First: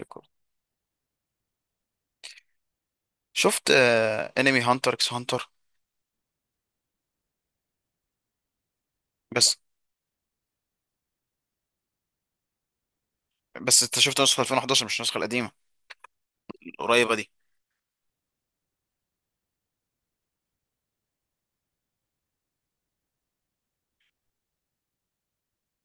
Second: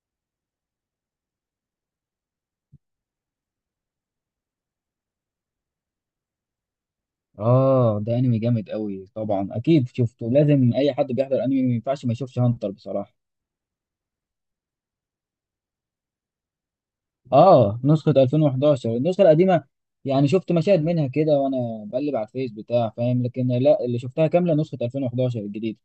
ريكورد. شفت انمي هانتر اكس هانتر؟ اه ده انمي جامد قوي طبعا بس، اكيد شفته. لازم اي حد بيحضر انمي ما ينفعش ما يشوفش هانتر بصراحه. بس انت شفت نسخة 2011، مش النسخة القديمة القريبة دي. اه نسخه 2011 النسخه القديمه. يعني شفت مشاهد منها كده وانا بقلب على الفيس بتاع فاهم، لكن لا اللي شفتها كامله نسخه 2011 الجديده.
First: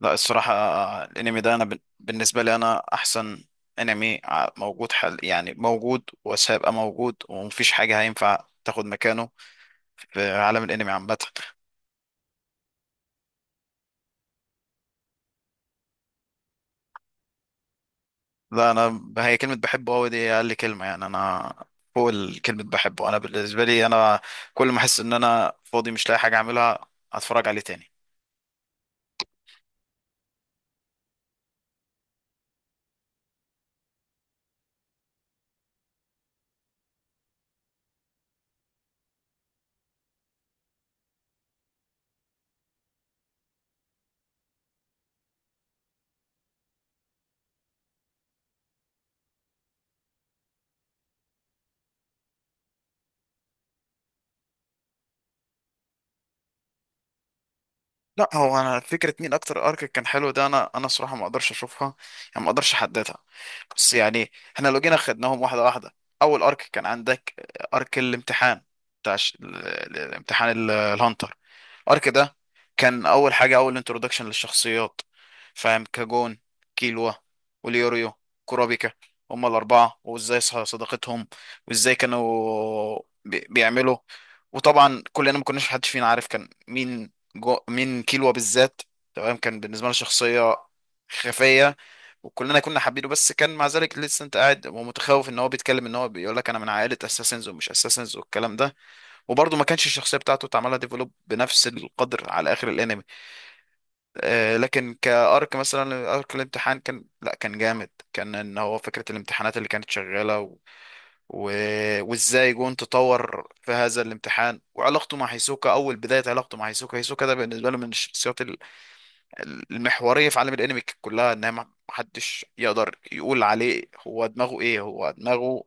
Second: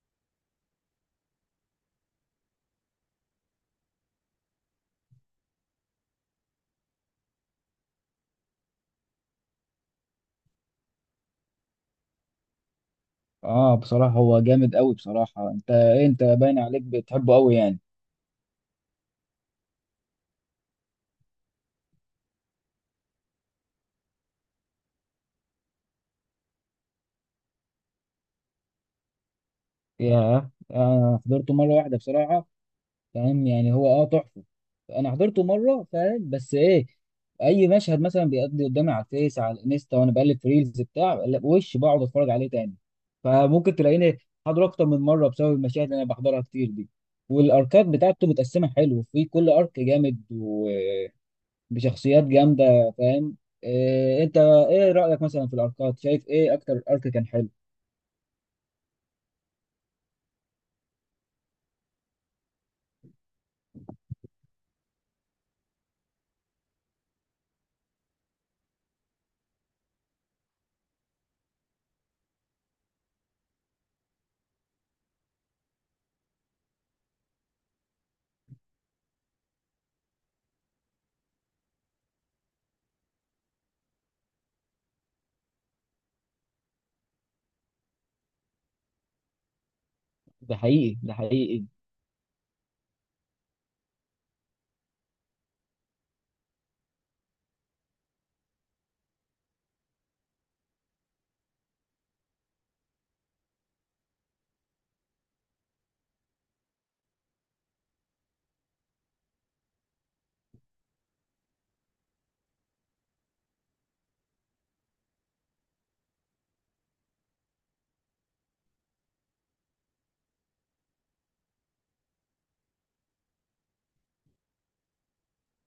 لا الصراحة، الانمي ده انا بالنسبة لي انا احسن انمي، موجود حل، يعني موجود وسيبقى موجود، ومفيش حاجة هينفع تاخد مكانه في عالم الانمي عامة. اه بصراحه هو جامد قوي بصراحه. انت إيه، انت باين عليك بتحبه قوي يعني. لا انا هي كلمة بحبه قوي دي اقل كلمة، يعني انا فوق الكلمة بحبه. انا بالنسبة لي انا كل ما احس ان انا فاضي مش لاقي حاجة اعملها، اتفرج عليه تاني. ياه انا حضرته مره واحده بصراحه. فاهم يعني هو اه تحفه. انا حضرته مره فاهم بس ايه، اي مشهد مثلا بيقضي قدامي على الفيس على الانستا وانا بقلب في ريلز بتاع لا، وش بقعد اتفرج عليه تاني. فممكن تلاقيني حاضره اكتر من مره بسبب المشاهد اللي انا بحضرها كتير دي. والاركات بتاعته متقسمه حلو، في كل ارك جامد وبشخصيات جامده فاهم. إيه انت ايه رايك مثلا في الاركات؟ شايف ايه اكتر ارك كان حلو؟ لا هو انا فكره مين اكتر ارك كان حلو ده، انا صراحه ما اقدرش اشوفها، يعني ما اقدرش احددها. بس يعني احنا لو جينا خدناهم واحده واحده، اول ارك كان عندك ارك الامتحان، بتاع الامتحان الهانتر. الارك ده كان اول حاجه، اول انترودكشن للشخصيات، فاهم؟ كاجون، كيلوا، وليوريو، كورابيكا. هما الاربعه، وازاي صداقتهم، وازاي كانوا بيعملوا. وطبعا كلنا ما كناش حدش فينا عارف كان مين جو من كيلوا بالذات. تمام، كان بالنسبه لنا شخصيه ده حقيقي ده حقيقي. خفيه، وكلنا كنا حابينه. بس كان مع ذلك لسه انت قاعد ومتخوف ان هو بيتكلم، ان هو بيقول لك انا من عائله اساسنز ومش اساسنز والكلام ده. وبرضه ما كانش الشخصيه بتاعته اتعملها ديفلوب بنفس القدر على اخر الانمي. آه، لكن كارك مثلا ارك الامتحان كان، لا كان جامد، كان ان هو فكره الامتحانات اللي كانت شغاله و... وازاي جون تطور في هذا الامتحان، وعلاقته مع هيسوكا. اول بدايه علاقته مع هيسوكا، هيسوكا ده بالنسبه له من الشخصيات المحورية في عالم الانمي كلها. ان ما محدش يقدر يقول عليه هو دماغه ايه، هو دماغه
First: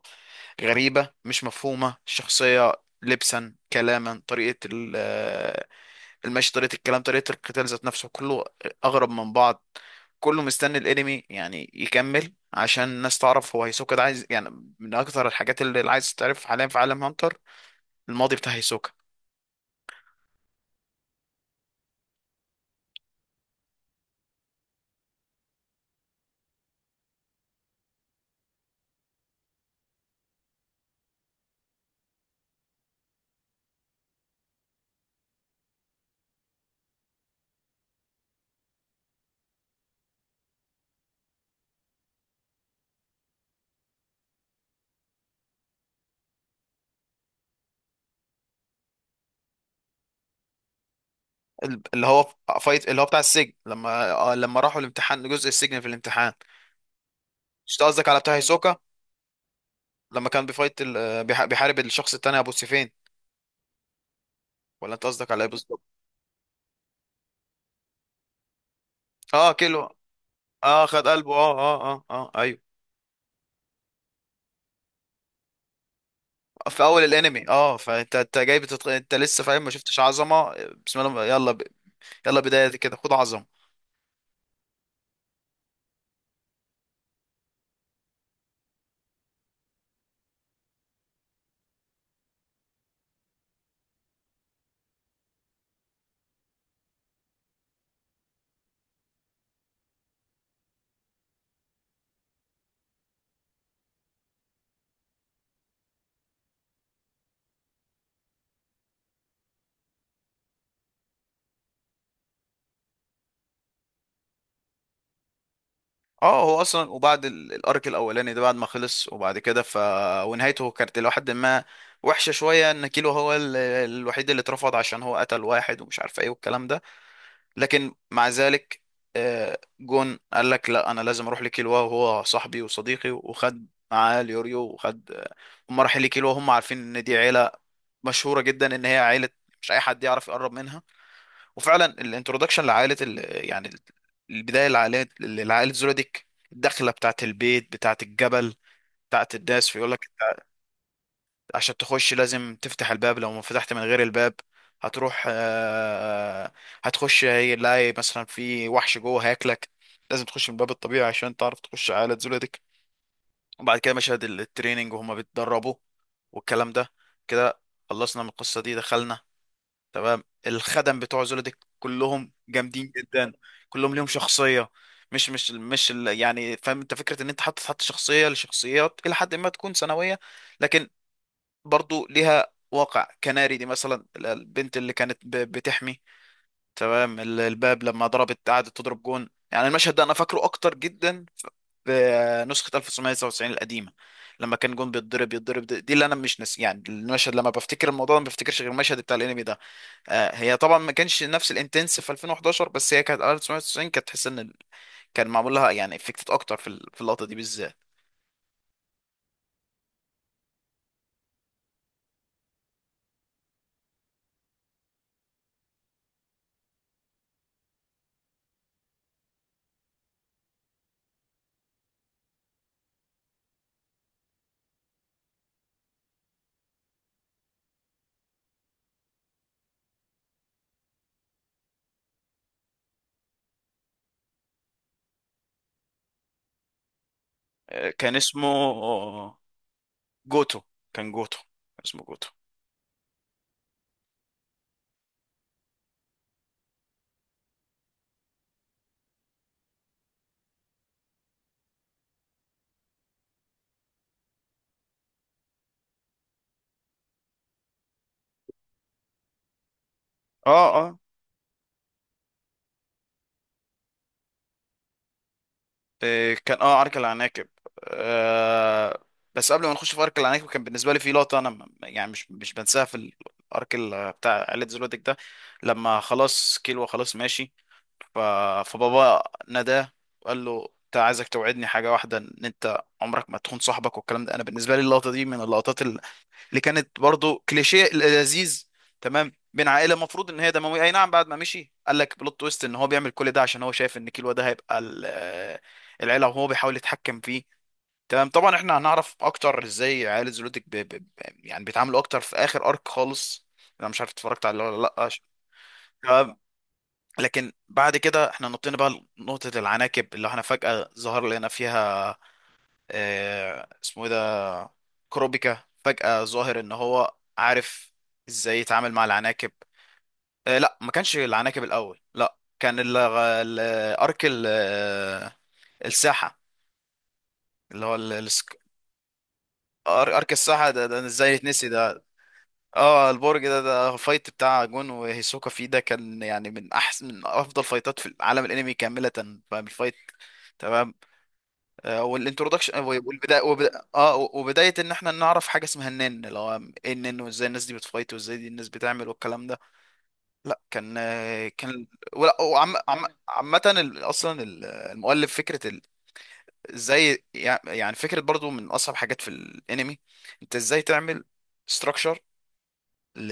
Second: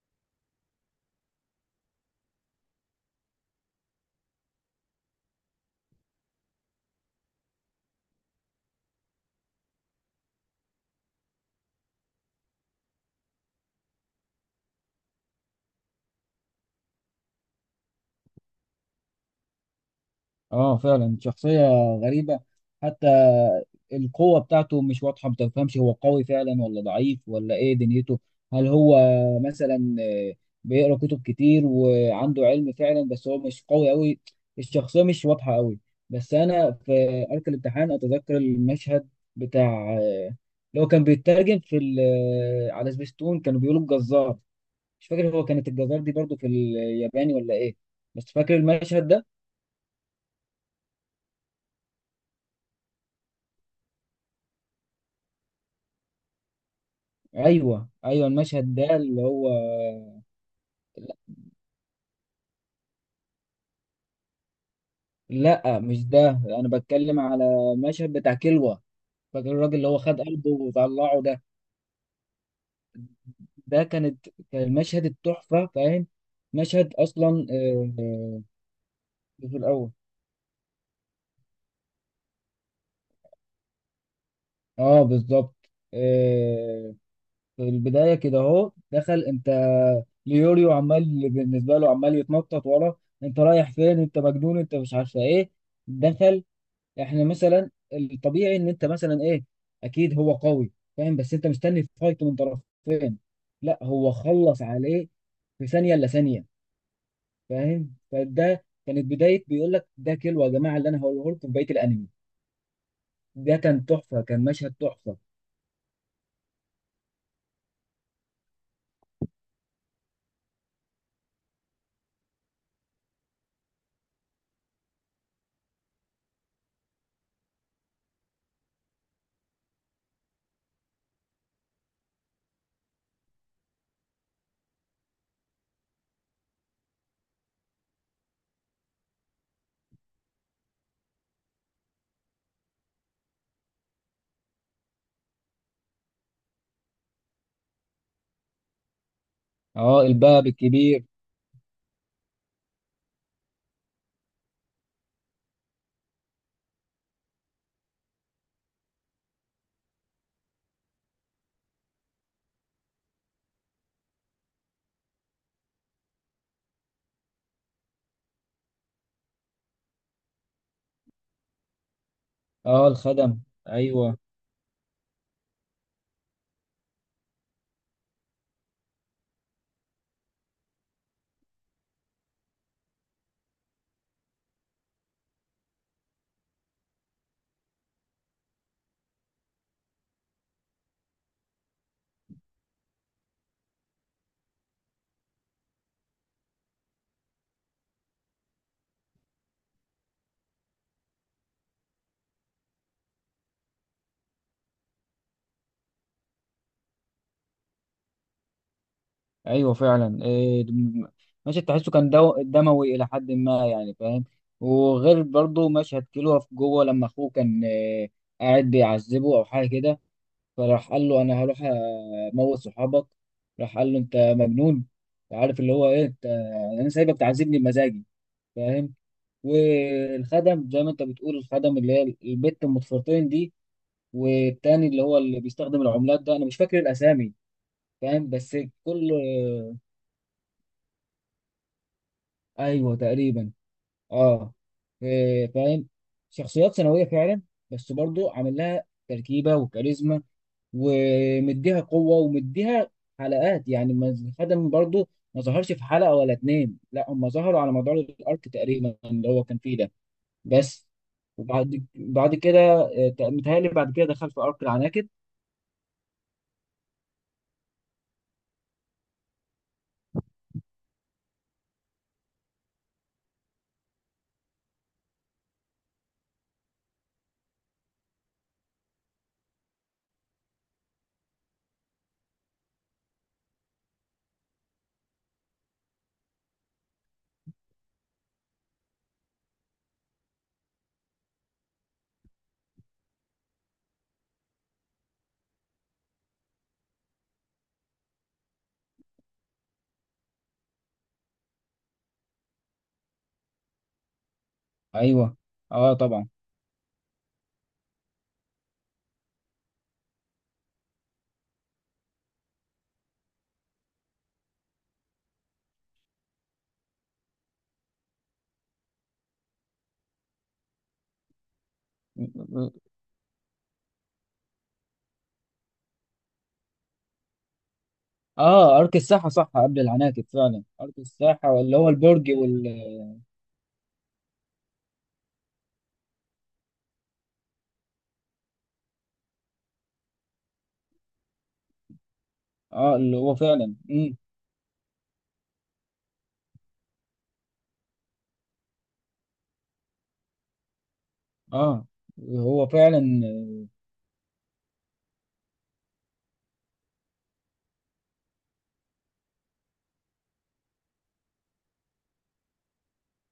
غريبة، مش مفهومة الشخصية. لبسا كلاما، طريقة المشي، طريقة الكلام، طريقة القتال، ذات نفسه كله اغرب من بعض. كله مستني الانمي يعني يكمل عشان الناس تعرف هو هيسوكا ده عايز يعني، من اكتر الحاجات اللي عايز تعرف حاليا في عالم هانتر الماضي بتاع هيسوكا. اه فعلا شخصية غريبة حتى. القوة بتاعته مش واضحة، ما تفهمش هو قوي فعلا ولا ضعيف ولا ايه دنيته. هل هو مثلا بيقرأ كتب كتير وعنده علم فعلا، بس هو مش قوي قوي. الشخصية مش واضحة قوي. بس انا في أرك الامتحان اتذكر المشهد بتاع اللي هو كان بيترجم في على سبيستون كانوا بيقولوا الجزار. مش فاكر هو كانت الجزار دي برضو في الياباني ولا ايه، بس فاكر المشهد ده. اللي هو فايت اللي هو بتاع السجن، لما لما راحوا الامتحان، جزء السجن في الامتحان. مش أنت ايوه قصدك على ايوه بتاع المشهد هيسوكا ده اللي هو، لما كان بيفايت بيحارب الشخص التاني، ابو سيفين؟ ولا انت قصدك على ايه لا بالظبط؟ مش ده، انا بتكلم على المشهد بتاع كلوة. فاكر اه الراجل كيلو، اللي هو خد قلبه اه خد وطلعه قلبه، ده؟ اه اه اه اه ايوه. ده كانت كان المشهد التحفة فاهم. في مشهد اول اصلا الانمي، اه فانت انت جاي انت لسه في فاهم، ما الاول. شفتش عظمه. بسم الله، يلا بدايه كده خد عظمه. اه بالظبط. آه، في البداية كده اهو دخل انت. ليوريو عمال بالنسبة له، عمال يتنطط ورا، انت رايح فين؟ انت مجنون؟ انت مش عارفة ايه. دخل. احنا مثلا الطبيعي ان انت مثلا ايه، اكيد هو قوي فاهم، بس انت مستني فايت من طرفين. لا هو خلص عليه في ثانيه الا ثانيه. فاهم، فده كانت بدايه بيقول لك ده كيلو يا جماعه اللي انا هقوله لكم في بقيه الانمي. ده كان تحفه، كان مشهد تحفه. اه هو اصلا، وبعد الارك الاولاني ده، بعد ما خلص وبعد كده ف، ونهايته كانت الى حد ما وحشه شويه، ان كيلو هو الوحيد اللي اترفض عشان هو قتل واحد ومش عارف ايه والكلام ده. لكن مع ذلك، جون قال لك لا انا لازم اروح لكيلوا، وهو صاحبي وصديقي، وخد معاه اليوريو وخد، هم رايحين لكيلوا وهم عارفين ان دي عيله مشهوره جدا، ان هي عيله مش اي حد يعرف يقرب منها. وفعلا الانترودكشن لعائله يعني البدايه لعائله، لعائله زولوديك، الدخله بتاعت البيت، بتاعت الجبل، بتاعت الناس. فيقول اه لك الباب الكبير. عشان تخش لازم تفتح الباب، لو ما فتحت من غير الباب هتروح، هتخش هيلاقي مثلا في وحش جوه هياكلك، لازم تخش من الباب الطبيعي عشان تعرف تخش على زولتك. وبعد كده مشاهد التريننج وهما بيتدربوا والكلام ده كده، خلصنا من القصة دي دخلنا. تمام، الخدم بتوع زولتك كلهم اه جامدين جدا، الخدم كلهم ليهم ايوه. شخصية. مش مش مش ال- يعني فاهم انت فكرة ان انت حاطط، حط شخصية لشخصيات الى حد ما تكون ثانوية، لكن برضو ليها واقع. كناري دي مثلا، البنت اللي كانت بتحمي تمام الباب، لما ضربت قعدت تضرب جون، يعني المشهد ده انا فاكره اكتر جدا في نسخة 1999 القديمة. لما كان جون بيتضرب يتضرب، دي اللي انا مش ناسي يعني المشهد. لما بفتكر الموضوع ده ما بفتكرش غير المشهد بتاع الانمي ده. آه، هي طبعا ما كانش نفس الانتنس في 2011، بس هي كانت 1999 كانت تحس ان كان معمول لها يعني افكتد اكتر في في اللقطة دي بالذات. ايوه فعلا. مشهد تحسه كان دو دموي الى حد ما يعني فاهم. وغير برضه مشهد كيلو في جوه لما اخوه كان إيه، قاعد بيعذبه او حاجه كده، فراح قال له انا هروح اموت صحابك، راح قال له انت مجنون؟ عارف اللي هو ايه انت؟ انا سايبك تعذبني بمزاجي فاهم. والخدم زي ما انت بتقول، الخدم اللي هي البت ام ضفيرتين دي، والتاني اللي هو اللي بيستخدم العملات ده، انا مش فاكر الاسامي كان فاهم. اسمه بس كل، جوتو، كان جوتو، اسمه جوتو. ايوه تقريبا. اه إيه، فاهم. شخصيات ثانويه فعلا، بس برضو عامل لها تركيبه وكاريزما ومديها قوه، ومديها حلقات يعني. ما خدم برضو ما ظهرش في حلقه ولا اتنين، لا هم ظهروا على مدار الارك تقريبا اللي هو كان فيه ده. اه بس اه وبعد كده متهيألي بعد كده دخل في ارك العناكب. إيه، كان اه عرك العناكب. آه، بس قبل ما نخش في عرك العناكب كان بالنسبه لي في لقطه انا يعني مش بنساها في الارك بتاع عائله زلوتك ده، لما خلاص كيلو خلاص ماشي. ف... فبابا ناداه وقال له انت، عايزك توعدني حاجه واحده، ان انت عمرك ما تخون صاحبك والكلام ده. انا بالنسبه لي اللقطه دي من اللقطات اللي كانت برضو كليشيه لذيذ تمام بين عائله المفروض ان هي دمويه، اي نعم بعد ما مشي قال لك بلوت تويست ان هو بيعمل كل ده عشان هو شايف ان كيلو ده هيبقى العيله، وهو بيحاول يتحكم فيه. تمام، طبعا احنا هنعرف اكتر ازاي عائله زولوتك يعني بيتعاملوا اكتر في اخر ارك خالص، انا مش عارف اتفرجت عليه ولا لا عشان. ايوه. اه طبعا. تمام، لكن بعد كده احنا نطينا بقى نقطة العناكب، اللي احنا فجأة ظهر لنا فيها، اه اسمه ايه ده، كروبيكا، فجأة ظاهر ان هو عارف ازاي يتعامل مع العناكب. آه لا ما كانش العناكب الاول، لا كان ارك الساحة، اللي هو اه ارك الساحه صح قبل العناكب، ارك فعلا الساحة ده، ارك ده ازاي الساحه يتنسي اللي هو ده! البرج وال. اه البرج ده، ده فايت بتاع جون وهيسوكا فيه. ده كان يعني من احسن، من افضل فايتات في العالم الانمي كاملة، فاهم الفايت؟ تمام. والانترودكشن اه اللي هو والبدايه، فعلا امم. وبدايه ان احنا نعرف حاجه اسمها النن، اللي هو ايه النن، وازاي الناس دي بتفايت، وازاي دي الناس بتعمل والكلام ده. لا كان، اه ولا هو وعم فعلا. عامه اصلا المؤلف فكره ازاي يعني فكره برضو من اصعب حاجات في الانمي. انت ازاي تعمل ستراكشر ل...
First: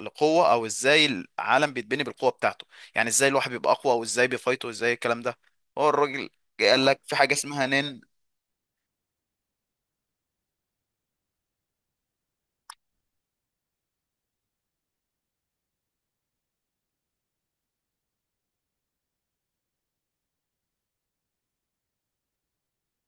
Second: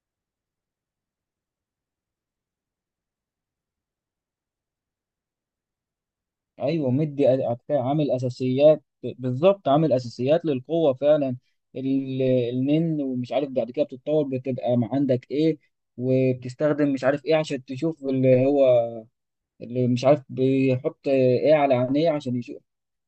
لقوه، او ازاي العالم بيتبني بالقوه بتاعته. يعني ازاي الواحد بيبقى اقوى، وازاي بيفايته، وازاي الكلام ده. هو الراجل قال ايوه لك في مدي حاجه اسمها نن، عامل اساسيات، بالظبط عامل اساسيات للقوه فعلا. ال- النن، ومش عارف بعد كده بتتطور، بتبقى ما عندك ايه، وبتستخدم مش عارف ايه عشان تشوف اللي هو، اللي مش عارف بيحط ايه على عينيه عشان يشوف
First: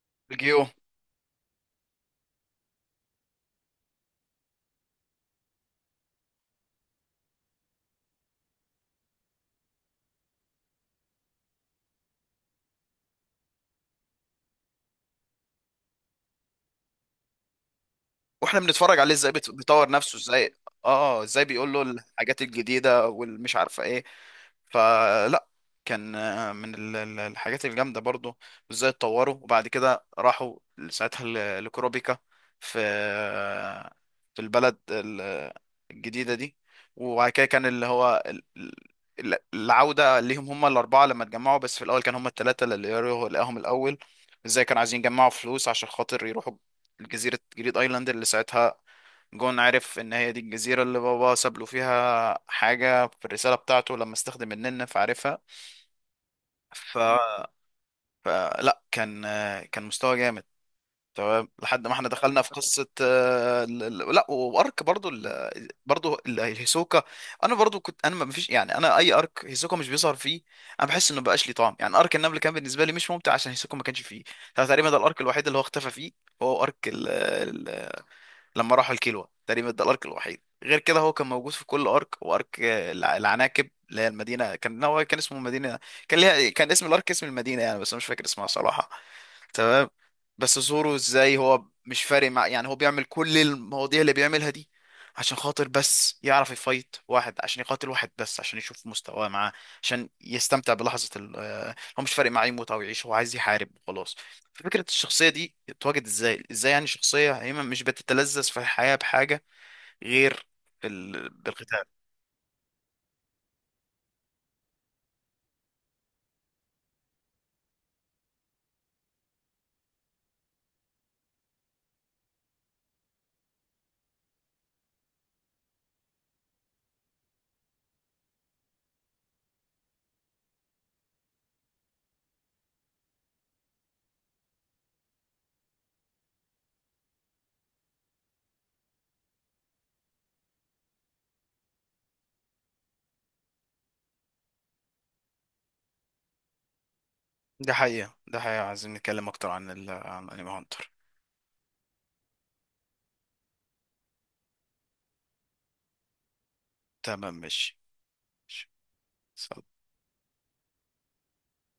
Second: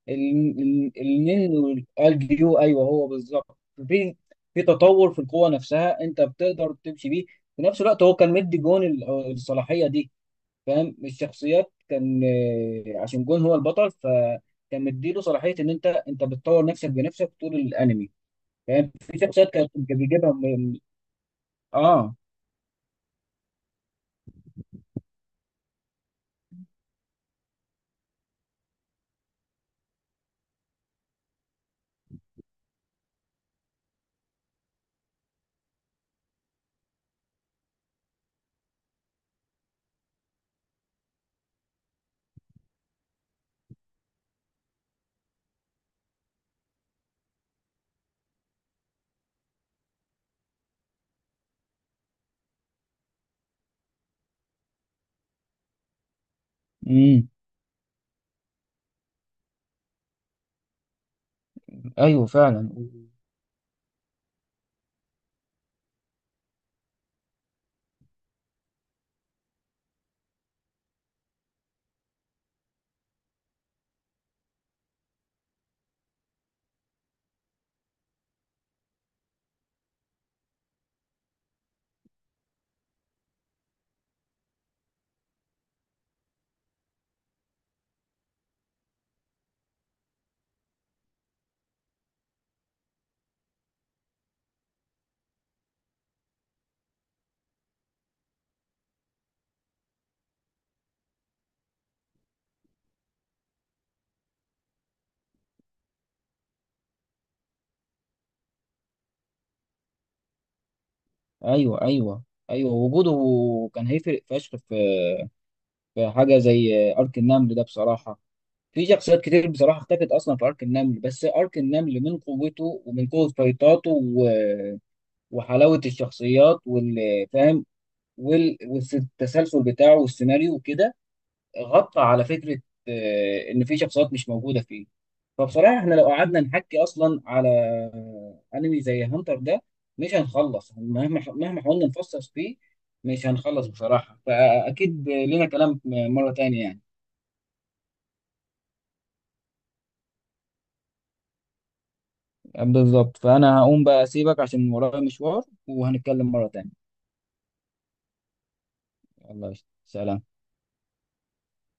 الجيو. النن. والجيو ايوه هو بالظبط. في في تطور في القوه نفسها، انت بتقدر تمشي بيه. في نفس الوقت هو كان مدي جون ال- الصلاحيه دي فاهم. الشخصيات كان عشان جون هو البطل، فكان مديله صلاحيه ان انت انت بتطور نفسك بنفسك طول الانمي واحنا فاهم. بنتفرج عليه في ازاي شخصيات كانت بيطور نفسه بيجيبها ازاي، من، اه ازاي بيقول له اه الحاجات الجديده والمش عارفه ايه. فلا كان، من الحاجات الجامدة برضو. وازاي اتطوروا، وبعد كده راحوا ساعتها لكروبيكا في، في البلد الجديدة دي. وبعد كده كان اللي هو العودة ليهم هم الأربعة لما اتجمعوا. بس في الأول كان هم التلاتة اللي يروحوا لقاهم الأول، ازاي كانوا عايزين يجمعوا فلوس عشان خاطر يروحوا جزيرة جريد ايلاند، اللي ساعتها جون عرف ان هي دي الجزيرة اللي بابا ساب له فيها حاجة في الرسالة بتاعته لما استخدم النن فعرفها. ف... امم. فلا كان كان مستوى جامد تمام، لحد ما احنا ايوه دخلنا في فعلا. قصة، لا وارك برضو برضو هيسوكا. انا برضو كنت انا ما فيش يعني، انا اي ارك هيسوكا مش بيظهر فيه انا بحس انه مبقاش ليه طعم. يعني ارك النمل كان بالنسبة لي مش ممتع عشان هيسوكا ما كانش فيه. ده تقريبا ده الارك الوحيد اللي هو اختفى فيه، هو ارك لما راحوا الكيلوا. تقريبا ده الارك الوحيد، غير كده هو كان موجود في كل ارك وارك. العناكب اللي هي المدينه كان هو كان اسمه مدينه، كان ليها كان اسم الارك اسم المدينه يعني، بس أنا مش فاكر اسمها صراحه. تمام، بس زورو ازاي هو مش فارق مع، يعني هو بيعمل كل المواضيع اللي بيعملها دي عشان خاطر بس يعرف يفايت واحد، عشان يقاتل واحد بس عشان يشوف مستواه معاه، عشان يستمتع بلحظة ال آه، هو مش فارق معاه يموت او يعيش، هو عايز يحارب وخلاص. فكرة الشخصية دي اتواجد ازاي، ازاي يعني شخصية هي مش بتتلذذ في الحياة بحاجة غير ايوه بالقتال. ايوه. ايوه وجوده كان هيفرق فشخ في في حاجه زي ارك النمل ده بصراحه. في شخصيات كتير بصراحه اختفت اصلا في ارك النمل، بس ارك النمل من قوته ومن قوه فايطاته و... وحلاوه الشخصيات والفهم والتسلسل بتاعه والسيناريو وكده، غطى على فكره ان في شخصيات مش موجوده فيه. فبصراحه احنا لو قعدنا نحكي اصلا على انمي زي هانتر ده مش هنخلص، مهما مهما حاولنا نفصص فيه مش هنخلص بصراحه. فاكيد لنا كلام مره تانية يعني. ده حقيقة، ده حقيقة، عايزين نتكلم اكتر عن عن انمي هانتر. بالظبط، فانا هقوم بقى اسيبك عشان ورايا مشوار، وهنتكلم مره تانية. تمام ماشي، ماشي. يلا سلام. سلام.